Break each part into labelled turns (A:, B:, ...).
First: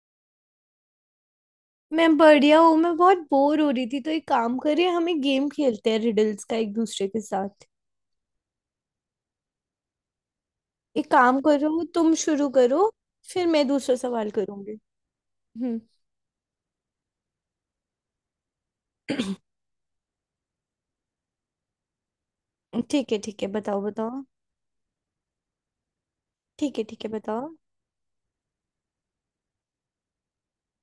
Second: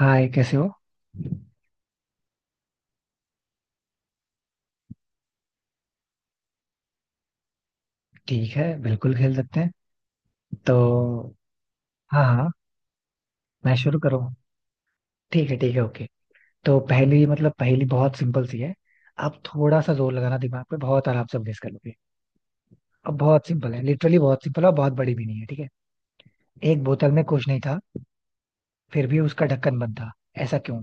A: हाय, कैसे हो?
B: मैं बढ़िया हूँ। मैं बहुत बोर हो रही थी, तो एक काम करें, हम एक गेम खेलते हैं रिडल्स का एक दूसरे के साथ।
A: ठीक है, बिल्कुल खेल सकते हैं। तो।
B: एक काम करो, तुम
A: हाँ,
B: शुरू
A: हाँ।
B: करो, फिर मैं
A: मैं
B: दूसरा
A: शुरू करूँ?
B: सवाल करूंगी।
A: ठीक है, ठीक
B: हम्म।
A: है, ओके। तो पहली बहुत सिंपल सी है। आप थोड़ा सा जोर लगाना, दिमाग पे बहुत आराम से अभ्यास कर लोगे।
B: ठीक
A: अब
B: है, ठीक
A: बहुत
B: है,
A: सिंपल है,
B: बताओ,
A: लिटरली
B: बताओ।
A: बहुत सिंपल है, और बहुत बड़ी भी नहीं है, ठीक है।
B: ठीक
A: एक
B: है, ठीक है,
A: बोतल में कुछ
B: बताओ।
A: नहीं था, फिर भी उसका ढक्कन बंद था। ऐसा क्यों?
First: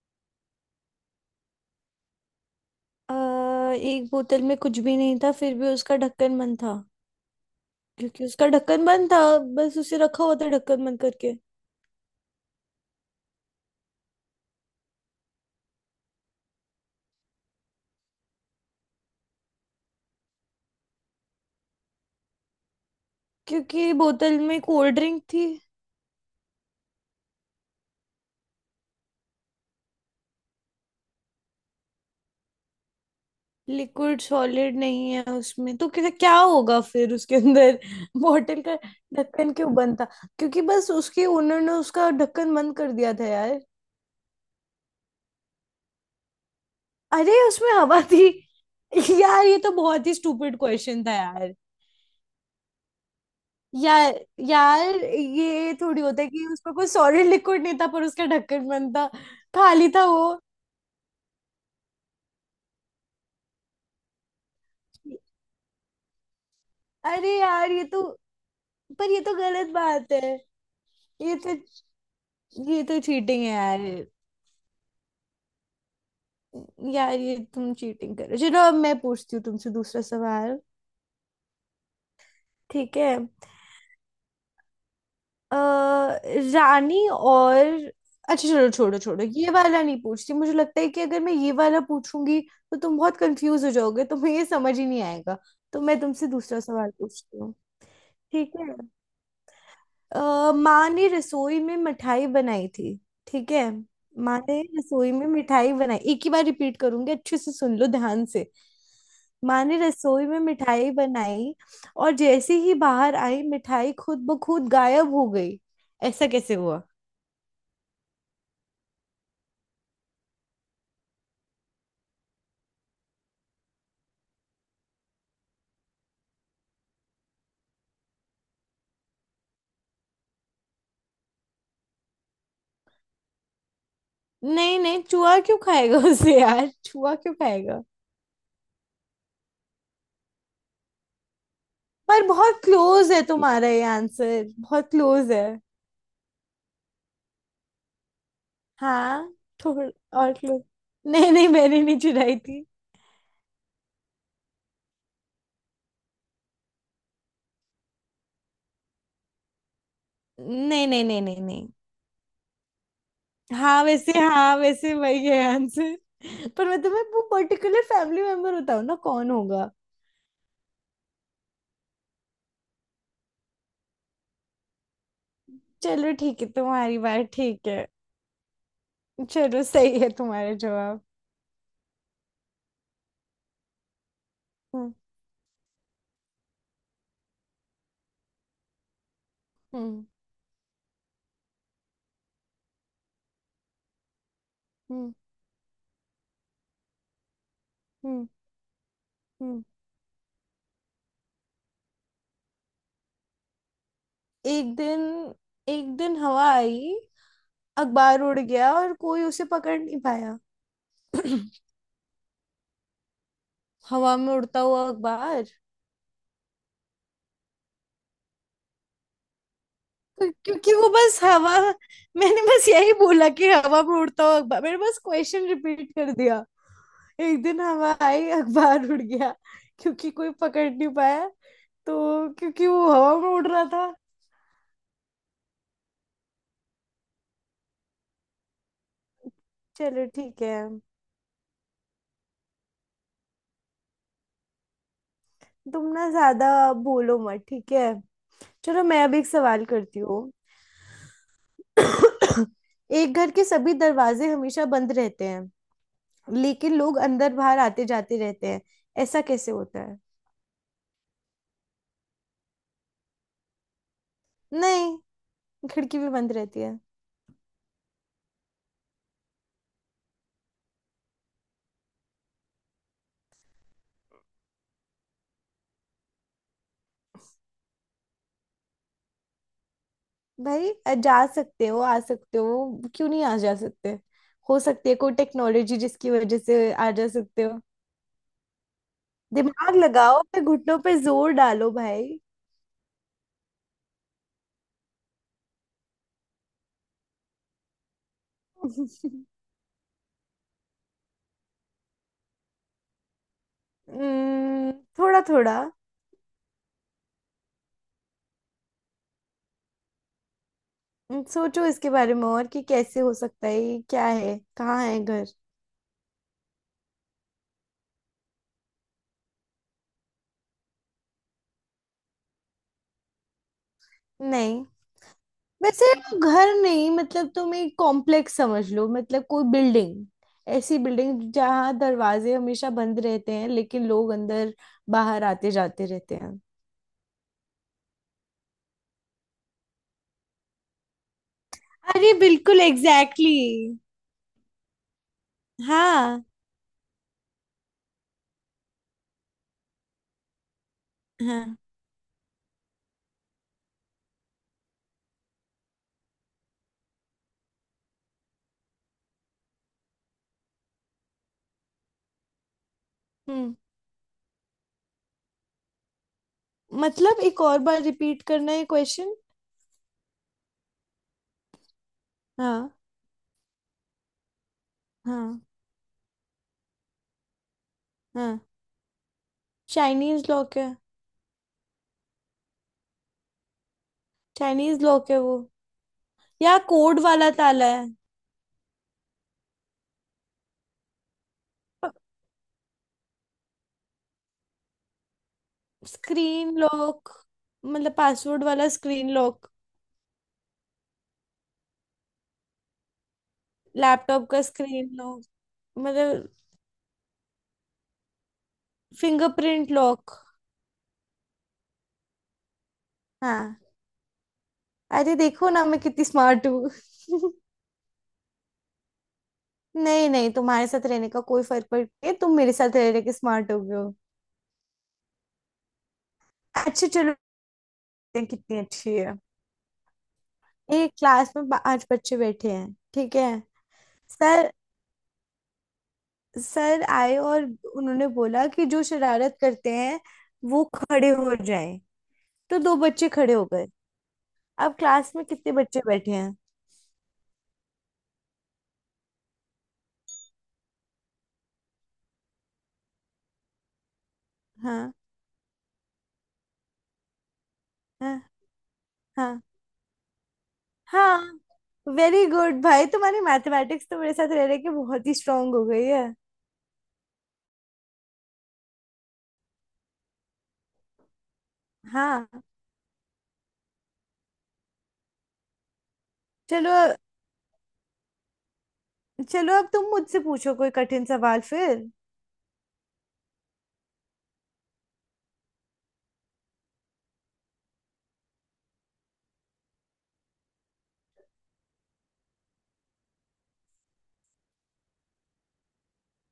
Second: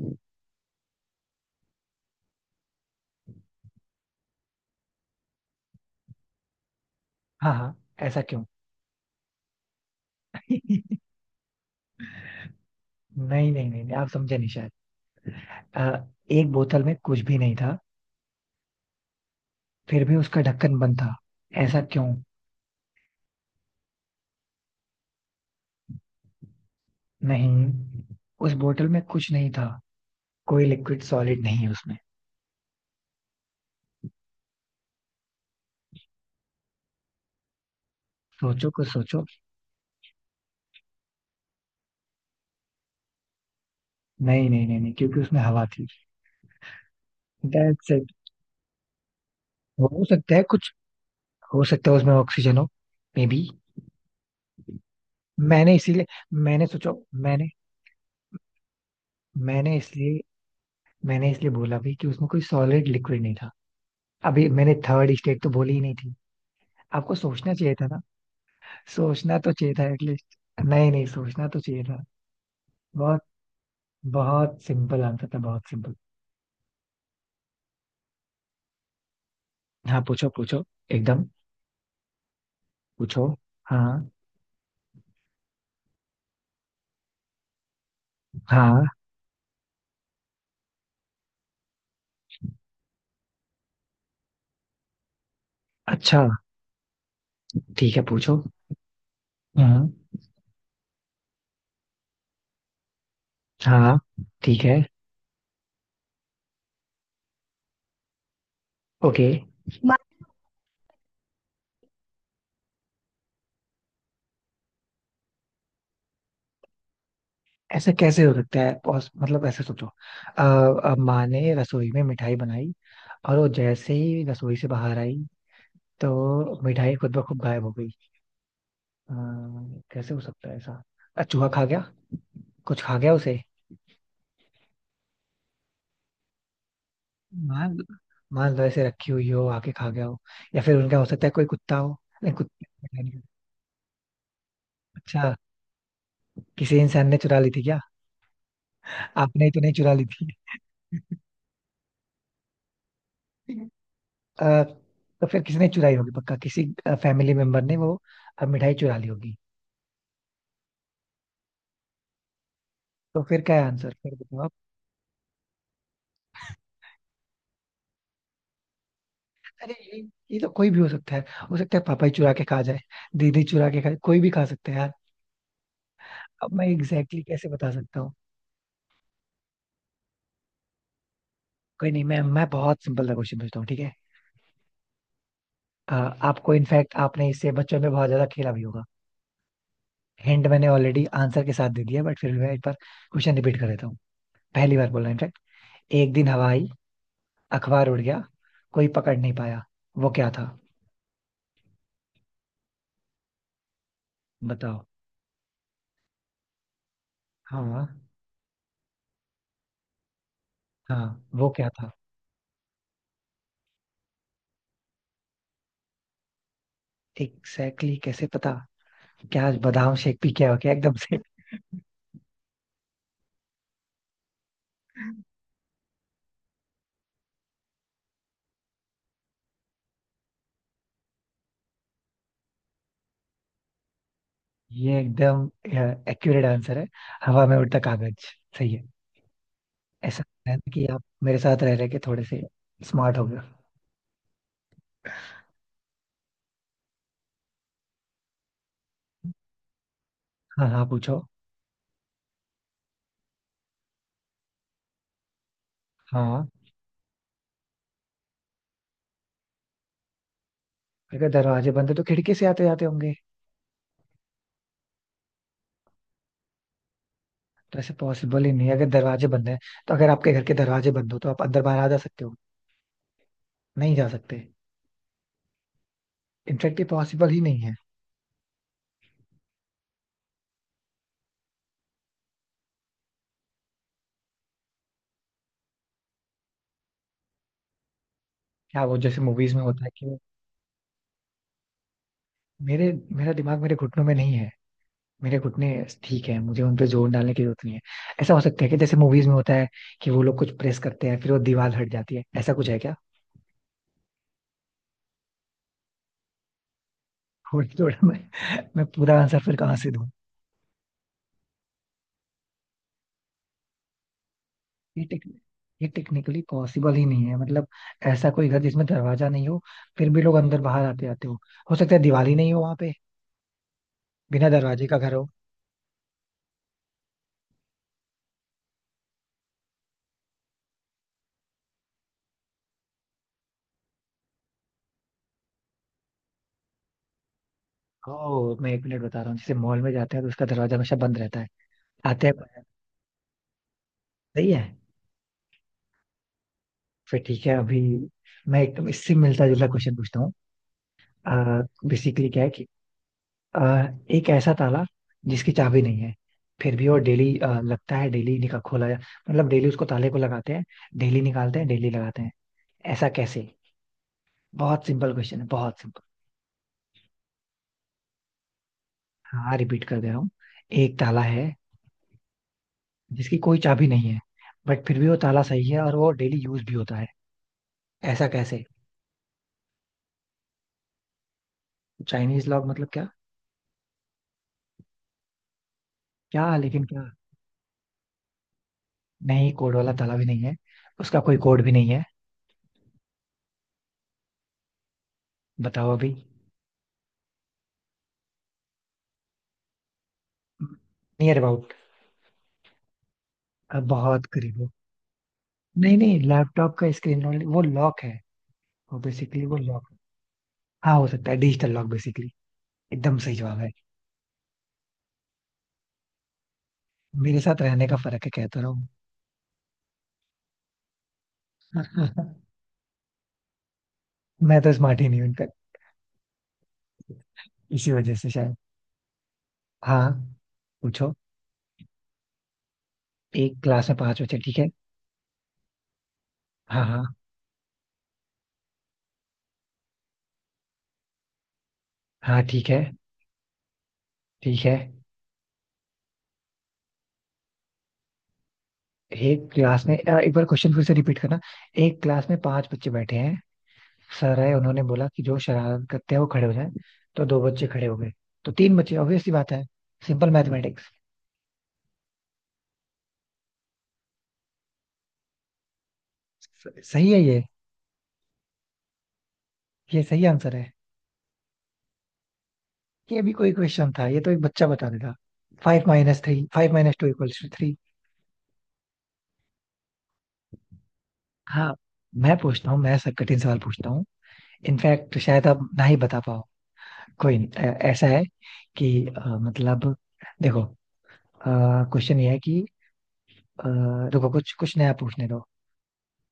B: एक बोतल में कुछ भी नहीं था, फिर भी उसका ढक्कन बंद था।
A: हाँ, हाँ। ऐसा
B: क्योंकि
A: क्यों?
B: उसका ढक्कन बंद था। बस उसे रखा हुआ था ढक्कन बंद करके।
A: नहीं, नहीं, नहीं, नहीं, आप समझे नहीं शायद। एक बोतल में कुछ भी नहीं था, फिर भी उसका ढक्कन बंद था। ऐसा क्यों?
B: क्योंकि बोतल में कोल्ड ड्रिंक थी।
A: नहीं, उस बोतल में कुछ नहीं था। कोई लिक्विड सॉलिड नहीं है उसमें।
B: लिक्विड सॉलिड नहीं है उसमें, तो क्या क्या होगा फिर उसके अंदर। बॉटल
A: सोचो,
B: का
A: कुछ सोचो।
B: ढक्कन क्यों बंद था? क्योंकि बस उसके ओनर ने उसका ढक्कन बंद कर दिया था यार।
A: नहीं, नहीं, नहीं, नहीं, क्योंकि उसमें हवा थी।
B: अरे, उसमें
A: दैट्स
B: हवा
A: इट।
B: थी। यार, ये तो
A: हो
B: बहुत ही
A: सकता है
B: स्टूपिड
A: कुछ।
B: क्वेश्चन था यार।
A: हो सकता है उसमें ऑक्सीजन हो। Maybe.
B: यार, यार ये
A: मैंने
B: थोड़ी
A: इसीलिए
B: होता है कि
A: मैंने
B: उसमें कोई
A: सोचो
B: सॉलिड
A: मैंने
B: लिक्विड नहीं था पर उसका ढक्कन बंद था।
A: मैंने
B: खाली था
A: इसलिए
B: वो।
A: मैंने इसलिए बोला भी कि उसमें कोई सॉलिड लिक्विड नहीं था। अभी मैंने थर्ड स्टेट तो बोली ही नहीं थी। आपको
B: अरे
A: सोचना
B: यार,
A: चाहिए
B: ये
A: था ना।
B: तो पर ये तो
A: सोचना तो
B: गलत
A: चाहिए था
B: बात है।
A: एटलीस्ट। नहीं, नहीं,
B: ये
A: सोचना
B: तो
A: तो चाहिए था।
B: ये तो
A: बहुत
B: चीटिंग है यार।
A: बहुत सिंपल आंसर था, बहुत सिंपल।
B: यार ये तुम चीटिंग कर रहे हो। चलो अब मैं पूछती हूँ तुमसे
A: हाँ,
B: दूसरा
A: पूछो,
B: सवाल।
A: पूछो। एकदम।
B: ठीक है।
A: पूछो। हाँ
B: अ, रानी और अच्छा, चलो,
A: हाँ।
B: छोड़ो, छोड़ो, ये वाला नहीं पूछती। मुझे लगता है कि अगर मैं ये वाला पूछूंगी तो तुम बहुत कंफ्यूज हो जाओगे, तुम्हें ये समझ ही नहीं आएगा। तो मैं
A: अच्छा।
B: तुमसे दूसरा सवाल पूछती हूँ।
A: ठीक है, पूछो।
B: ठीक है।
A: हम्म।
B: माँ ने रसोई में मिठाई बनाई थी। ठीक है।
A: हाँ।
B: माँ ने
A: ठीक है,
B: रसोई में मिठाई बनाई, एक ही बार रिपीट करूंगी, अच्छे से सुन लो ध्यान से।
A: ओके।
B: माँ ने
A: माँ।
B: रसोई में मिठाई बनाई, और जैसे ही बाहर आई मिठाई खुद ब खुद गायब हो गई। ऐसा कैसे हुआ?
A: ऐसा कैसे हो सकता है? मतलब ऐसे सोचो, माँ ने रसोई में मिठाई बनाई और वो जैसे ही रसोई से बाहर आई तो मिठाई खुद ब खुद गायब हो गई। अ, कैसे हो सकता है ऐसा? चूहा खा गया। कुछ खा गया उसे।
B: नहीं, नहीं, चूहा क्यों खाएगा उसे, यार चूहा क्यों
A: मान
B: खाएगा?
A: मान लो ऐसे रखी हुई हो, आके खा गया हो। या फिर उनका हो सकता है कोई कुत्ता हो।
B: पर
A: नहीं,
B: बहुत
A: कुत्ता।
B: क्लोज है तुम्हारा ये आंसर, बहुत क्लोज
A: अच्छा।
B: है।
A: किसी इंसान ने चुरा ली थी क्या?
B: हाँ।
A: आपने तो नहीं
B: थोड़ा
A: चुरा ली थी?
B: और क्लोज। नहीं, नहीं, मैंने नहीं चुराई थी।
A: अ, तो फिर किसने चुराई होगी? पक्का किसी फैमिली मेंबर ने वो मिठाई चुरा ली होगी।
B: नहीं, नहीं, नहीं, नहीं, नहीं।
A: तो फिर क्या है
B: हाँ
A: आंसर?
B: वैसे,
A: फिर बताओ आप।
B: हाँ वैसे वही है आंसर। पर मतलब मैं तुम्हें वो पर्टिकुलर फैमिली मेंबर बताऊँ ना कौन होगा?
A: अरे, ये तो कोई भी हो सकता है। हो सकता है पापा ही चुरा के खा जाए, दीदी चुरा के खाए, कोई भी खा सकता है यार।
B: चलो ठीक है,
A: अब मैं
B: तुम्हारी
A: एग्जैक्टली exactly
B: बात
A: कैसे
B: ठीक
A: बता
B: है।
A: सकता हूँ?
B: चलो, सही है तुम्हारा जवाब।
A: कोई नहीं, मैं बहुत सिंपल सा क्वेश्चन पूछता हूँ, ठीक है।
B: हम्म।
A: अ, आपको इनफैक्ट, आपने इससे बच्चों में बहुत ज्यादा खेला भी होगा।
B: हम्म।
A: हिंट मैंने ऑलरेडी आंसर के साथ दे दिया, बट फिर मैं एक बार क्वेश्चन रिपीट कर देता हूँ। पहली बार बोला
B: हम्म।
A: इनफैक्ट। एक दिन हवा आई, अखबार उड़ गया,
B: हम्म।
A: कोई पकड़ नहीं
B: हम्म।
A: पाया। वो क्या था?
B: एक
A: बताओ।
B: दिन एक दिन हवा आई,
A: हाँ,
B: अखबार उड़ गया और कोई उसे पकड़ नहीं पाया।
A: हाँ, वो क्या था?
B: हवा में उड़ता हुआ अखबार।
A: एग्जैक्टली exactly कैसे पता? क्या आज बादाम शेक पी के आओ क्या
B: क्योंकि वो
A: एकदम से?
B: बस हवा मैंने बस यही बोला कि हवा में उड़ता हुआ अखबार। मैंने बस क्वेश्चन रिपीट कर दिया। एक दिन हवा आई, अखबार उड़ गया, क्योंकि कोई पकड़ नहीं पाया, तो क्योंकि वो हवा में उड़ रहा था।
A: ये एकदम एक्यूरेट आंसर है, हवा में उड़ता कागज। सही है।
B: चलो
A: ऐसा
B: ठीक
A: लगता
B: है।
A: है ना कि आप मेरे साथ रह रहे के थोड़े से स्मार्ट हो गए।
B: तुम ना ज्यादा बोलो मत, ठीक है। चलो, मैं अब एक सवाल करती हूँ।
A: हाँ, हाँ, पूछो।
B: एक घर के सभी दरवाजे हमेशा बंद रहते हैं,
A: हाँ।
B: लेकिन लोग अंदर बाहर आते जाते रहते हैं। ऐसा कैसे होता है?
A: अगर दरवाजे बंद है तो खिड़की से आते जाते होंगे।
B: नहीं, खिड़की भी बंद रहती है।
A: तो ऐसे पॉसिबल ही नहीं है। अगर दरवाजे बंद है, तो अगर आपके घर के दरवाजे बंद हो तो आप अंदर बाहर आ जा सकते हो? नहीं जा सकते। इनफेक्ट ये पॉसिबल ही नहीं है।
B: भाई, जा सकते हो आ सकते हो, क्यों नहीं आ जा सकते? हो सकती है कोई टेक्नोलॉजी जिसकी वजह से आ जा सकते हो।
A: क्या वो जैसे मूवीज में
B: दिमाग
A: होता है कि
B: लगाओ, फिर घुटनों पे जोर डालो भाई।
A: मेरे मेरा दिमाग मेरे घुटनों में नहीं है। मेरे घुटने, ठीक है, मुझे उन पे जोर डालने की जरूरत नहीं है। ऐसा हो सकता है कि जैसे मूवीज में होता है कि वो लोग कुछ प्रेस करते हैं, फिर वो दीवार हट जाती है, ऐसा कुछ है क्या?
B: हम्म, थोड़ा थोड़ा।
A: थोड़ा थोड़ा। मैं पूरा आंसर फिर कहाँ से दूं?
B: सोचो इसके बारे में, और कि कैसे हो सकता है, ये क्या है, कहाँ है
A: ये टेक
B: घर।
A: ये टेक्निकली पॉसिबल ही नहीं है, मतलब ऐसा कोई घर जिसमें दरवाजा नहीं हो, फिर भी लोग अंदर बाहर आते आते हो। हो सकता है दिवाली नहीं हो वहां पे, बिना
B: नहीं,
A: दरवाजे का घर हो।
B: वैसे वो घर नहीं, मतलब तुम एक कॉम्प्लेक्स समझ लो, मतलब कोई बिल्डिंग। ऐसी बिल्डिंग जहाँ दरवाजे हमेशा बंद रहते हैं, लेकिन लोग अंदर बाहर आते जाते रहते हैं।
A: ओ, मैं एक मिनट बता रहा हूँ, जैसे मॉल में जाते हैं तो उसका दरवाजा हमेशा बंद रहता है,
B: अरे
A: आते
B: बिल्कुल
A: हैं।
B: एग्जैक्टली
A: सही है।
B: exactly. हाँ।
A: फिर ठीक है, अभी मैं एकदम इससे मिलता जुलता क्वेश्चन पूछता हूँ।
B: हाँ।
A: बेसिकली क्या है कि, अ, एक ऐसा ताला जिसकी चाबी नहीं है, फिर भी वो डेली लगता है, डेली निकाल खोला जा, मतलब डेली उसको ताले को लगाते हैं, डेली निकालते हैं, डेली लगाते हैं। ऐसा कैसे?
B: हम्म।
A: बहुत सिंपल क्वेश्चन है, बहुत सिंपल।
B: मतलब एक और बार रिपीट करना है क्वेश्चन?
A: हाँ, रिपीट कर दे रहा हूँ। एक ताला है
B: हाँ,
A: जिसकी कोई चाबी नहीं है, बट फिर भी वो
B: हाँ,
A: ताला सही है और वो डेली यूज भी होता है। ऐसा
B: हाँ।
A: कैसे?
B: चाइनीज लॉक है।
A: चाइनीज लॉक मतलब क्या?
B: चाइनीज लॉक है वो।
A: क्या?
B: या
A: लेकिन
B: कोड
A: क्या?
B: वाला ताला है।
A: नहीं, कोड वाला ताला भी नहीं है, उसका कोई कोड भी नहीं है। बताओ अभी।
B: स्क्रीन लॉक, मतलब पासवर्ड वाला स्क्रीन लॉक।
A: Near about. बहुत
B: लैपटॉप का
A: करीब हो।
B: स्क्रीन लॉक
A: नहीं, नहीं,
B: मतलब।
A: लैपटॉप का स्क्रीन रोल वो लॉक है, वो बेसिकली वो
B: फिंगरप्रिंट
A: लॉक।
B: लॉक।
A: हाँ, हो सकता है डिजिटल लॉक, बेसिकली एकदम सही जवाब
B: हाँ।
A: है।
B: अरे देखो ना, मैं कितनी स्मार्ट हूँ।
A: मेरे साथ रहने का फर्क है, कहता रहा हूँ।
B: नहीं, नहीं, तुम्हारे साथ रहने का कोई फर्क पड़ नहीं, तुम मेरे साथ रह रहे के स्मार्ट हो गए हो।
A: मैं तो स्मार्ट ही नहीं हूँ इनका,
B: अच्छा, चलो।
A: इसी वजह
B: हैं,
A: से शायद।
B: कितनी अच्छी है।
A: हाँ,
B: एक
A: पूछो।
B: क्लास में पांच बच्चे बैठे हैं, ठीक है।
A: एक क्लास में पांच बच्चे,
B: सर
A: ठीक है।
B: सर
A: हाँ, हाँ।
B: आए, और उन्होंने बोला कि जो शरारत करते हैं वो खड़े हो जाएं।
A: हाँ,
B: तो
A: ठीक
B: दो
A: है,
B: बच्चे खड़े हो गए।
A: ठीक
B: अब
A: है।
B: क्लास में कितने बच्चे बैठे हैं?
A: एक क्लास में एक बार क्वेश्चन फिर से रिपीट करना। एक क्लास में पांच बच्चे बैठे हैं, सर है, उन्होंने
B: हाँ,
A: बोला कि जो शरारत करते हैं वो खड़े हो जाए, तो दो बच्चे खड़े हो गए,
B: हाँ,
A: तो तीन बच्चे, ऑब्वियस सी
B: हाँ,
A: बात है, सिंपल मैथमेटिक्स।
B: हाँ। वेरी गुड भाई, तुम्हारी मैथमेटिक्स तो मेरे साथ रह रहे के बहुत ही स्ट्रांग हो गई है।
A: सही है, ये सही आंसर है।
B: हाँ।
A: ये भी कोई क्वेश्चन था, ये तो एक बच्चा बता देगा। फाइव माइनस थ्री,
B: चलो,
A: five minus two equals two three.
B: चलो, अब तुम मुझसे पूछो कोई कठिन सवाल
A: हाँ।
B: फिर।
A: मैं सब कठिन सवाल पूछता हूँ। इनफैक्ट शायद आप ना ही बता पाओ। कोई नहीं, ऐसा है कि, मतलब देखो, क्वेश्चन ये है कि, अ, रुको, कुछ कुछ नया पूछने दो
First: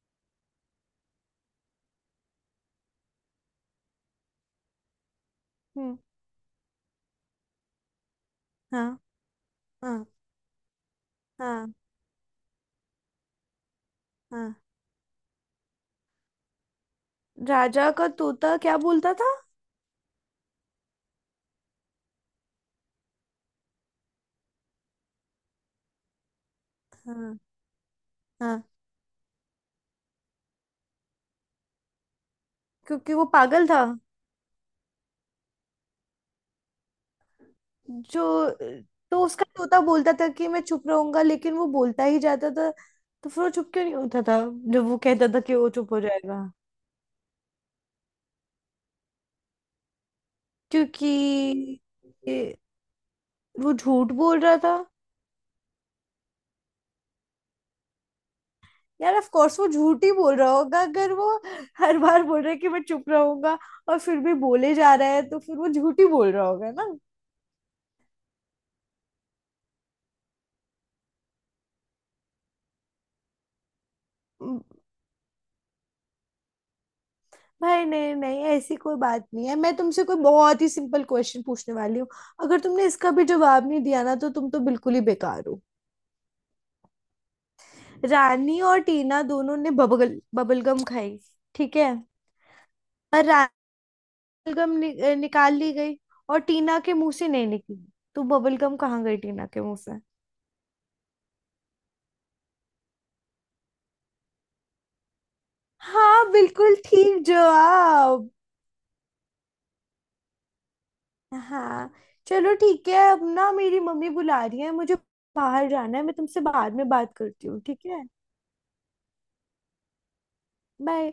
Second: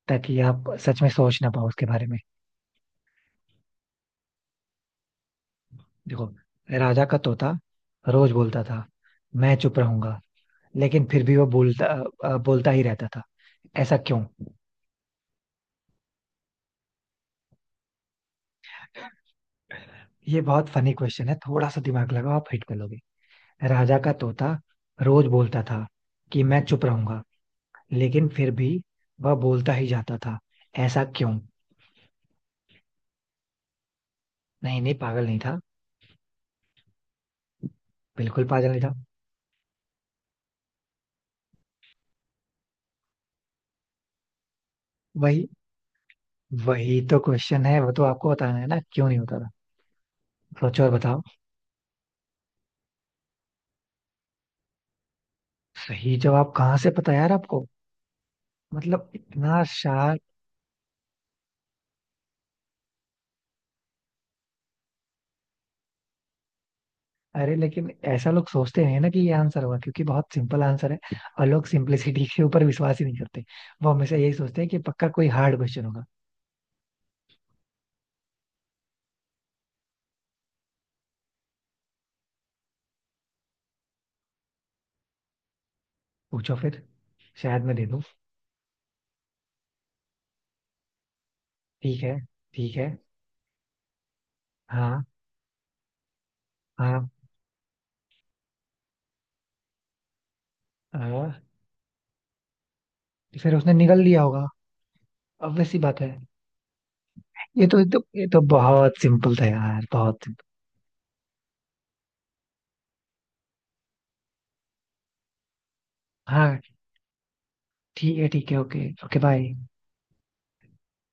A: ताकि आप सच में सोच ना पाओ उसके बारे में।
B: हम्म।
A: देखो, राजा का तोता रोज बोलता था,
B: हाँ,
A: मैं चुप
B: हाँ,
A: रहूंगा, लेकिन फिर भी वो
B: हाँ,
A: बोलता अ, बोलता ही रहता था। ऐसा क्यों?
B: हाँ। राजा का तोता क्या बोलता था?
A: ये बहुत फनी क्वेश्चन है, थोड़ा सा दिमाग लगाओ, आप हिट कर लोगे। राजा का तोता रोज बोलता था कि मैं चुप रहूंगा,
B: हाँ,
A: लेकिन फिर
B: हाँ।
A: भी वह बोलता ही जाता था। ऐसा क्यों?
B: क्योंकि वो पागल था।
A: नहीं, नहीं, पागल नहीं था, बिल्कुल
B: जो
A: पागल नहीं था।
B: तो उसका तोता बोलता था कि मैं चुप रहूंगा, लेकिन वो बोलता ही जाता था। तो फिर वो चुप क्यों नहीं होता था जब वो कहता था
A: वही,
B: कि वो चुप हो जाएगा?
A: वही तो क्वेश्चन है, वो तो आपको बताना है ना क्यों नहीं होता था। सोचो और
B: क्योंकि
A: बताओ।
B: ये- वो झूठ बोल रहा था।
A: सही जवाब कहाँ से पता यार आपको? मतलब
B: यार, ऑफ कोर्स
A: इतना
B: वो झूठ ही
A: शार्प!
B: बोल रहा होगा। अगर वो हर बार बोल रहा है कि मैं चुप रहूंगा और फिर भी बोले जा रहा है, तो फिर वो झूठ ही बोल रहा होगा।
A: अरे, लेकिन ऐसा लोग सोचते नहीं है ना कि ये आंसर होगा, क्योंकि बहुत सिंपल आंसर है, और लोग सिंपलिसिटी के ऊपर विश्वास ही नहीं करते। वो हमेशा यही
B: ना
A: सोचते हैं कि पक्का कोई हार्ड क्वेश्चन होगा।
B: भाई, नहीं, नहीं, ऐसी कोई बात नहीं है। मैं तुमसे कोई बहुत ही सिंपल क्वेश्चन पूछने वाली हूँ। अगर तुमने इसका भी जवाब नहीं दिया ना, तो तुम तो बिल्कुल ही बेकार हो।
A: पूछो फिर, शायद मैं दे दूं।
B: रानी और टीना दोनों ने बबल बबल गम खाई, ठीक है।
A: ठीक है, ठीक है।
B: और रानी गम
A: हाँ,
B: निकाल ली गई, और टीना के
A: हाँ,
B: मुंह से नहीं निकली। तो बबल गम कहाँ गई टीना के मुंह से?
A: हाँ। फिर उसने निगल लिया होगा, obvious सी बात है।
B: हाँ, बिल्कुल ठीक
A: ये
B: जवाब।
A: तो बहुत सिंपल था यार, बहुत simple।
B: हाँ। चलो ठीक है, अब ना मेरी मम्मी बुला रही है, मुझे बाहर जाना है, मैं तुमसे
A: हाँ।
B: बाद में बात करती हूँ, ठीक है?
A: ठीक है, ठीक है, ओके, ओके, बाय।
B: बाय।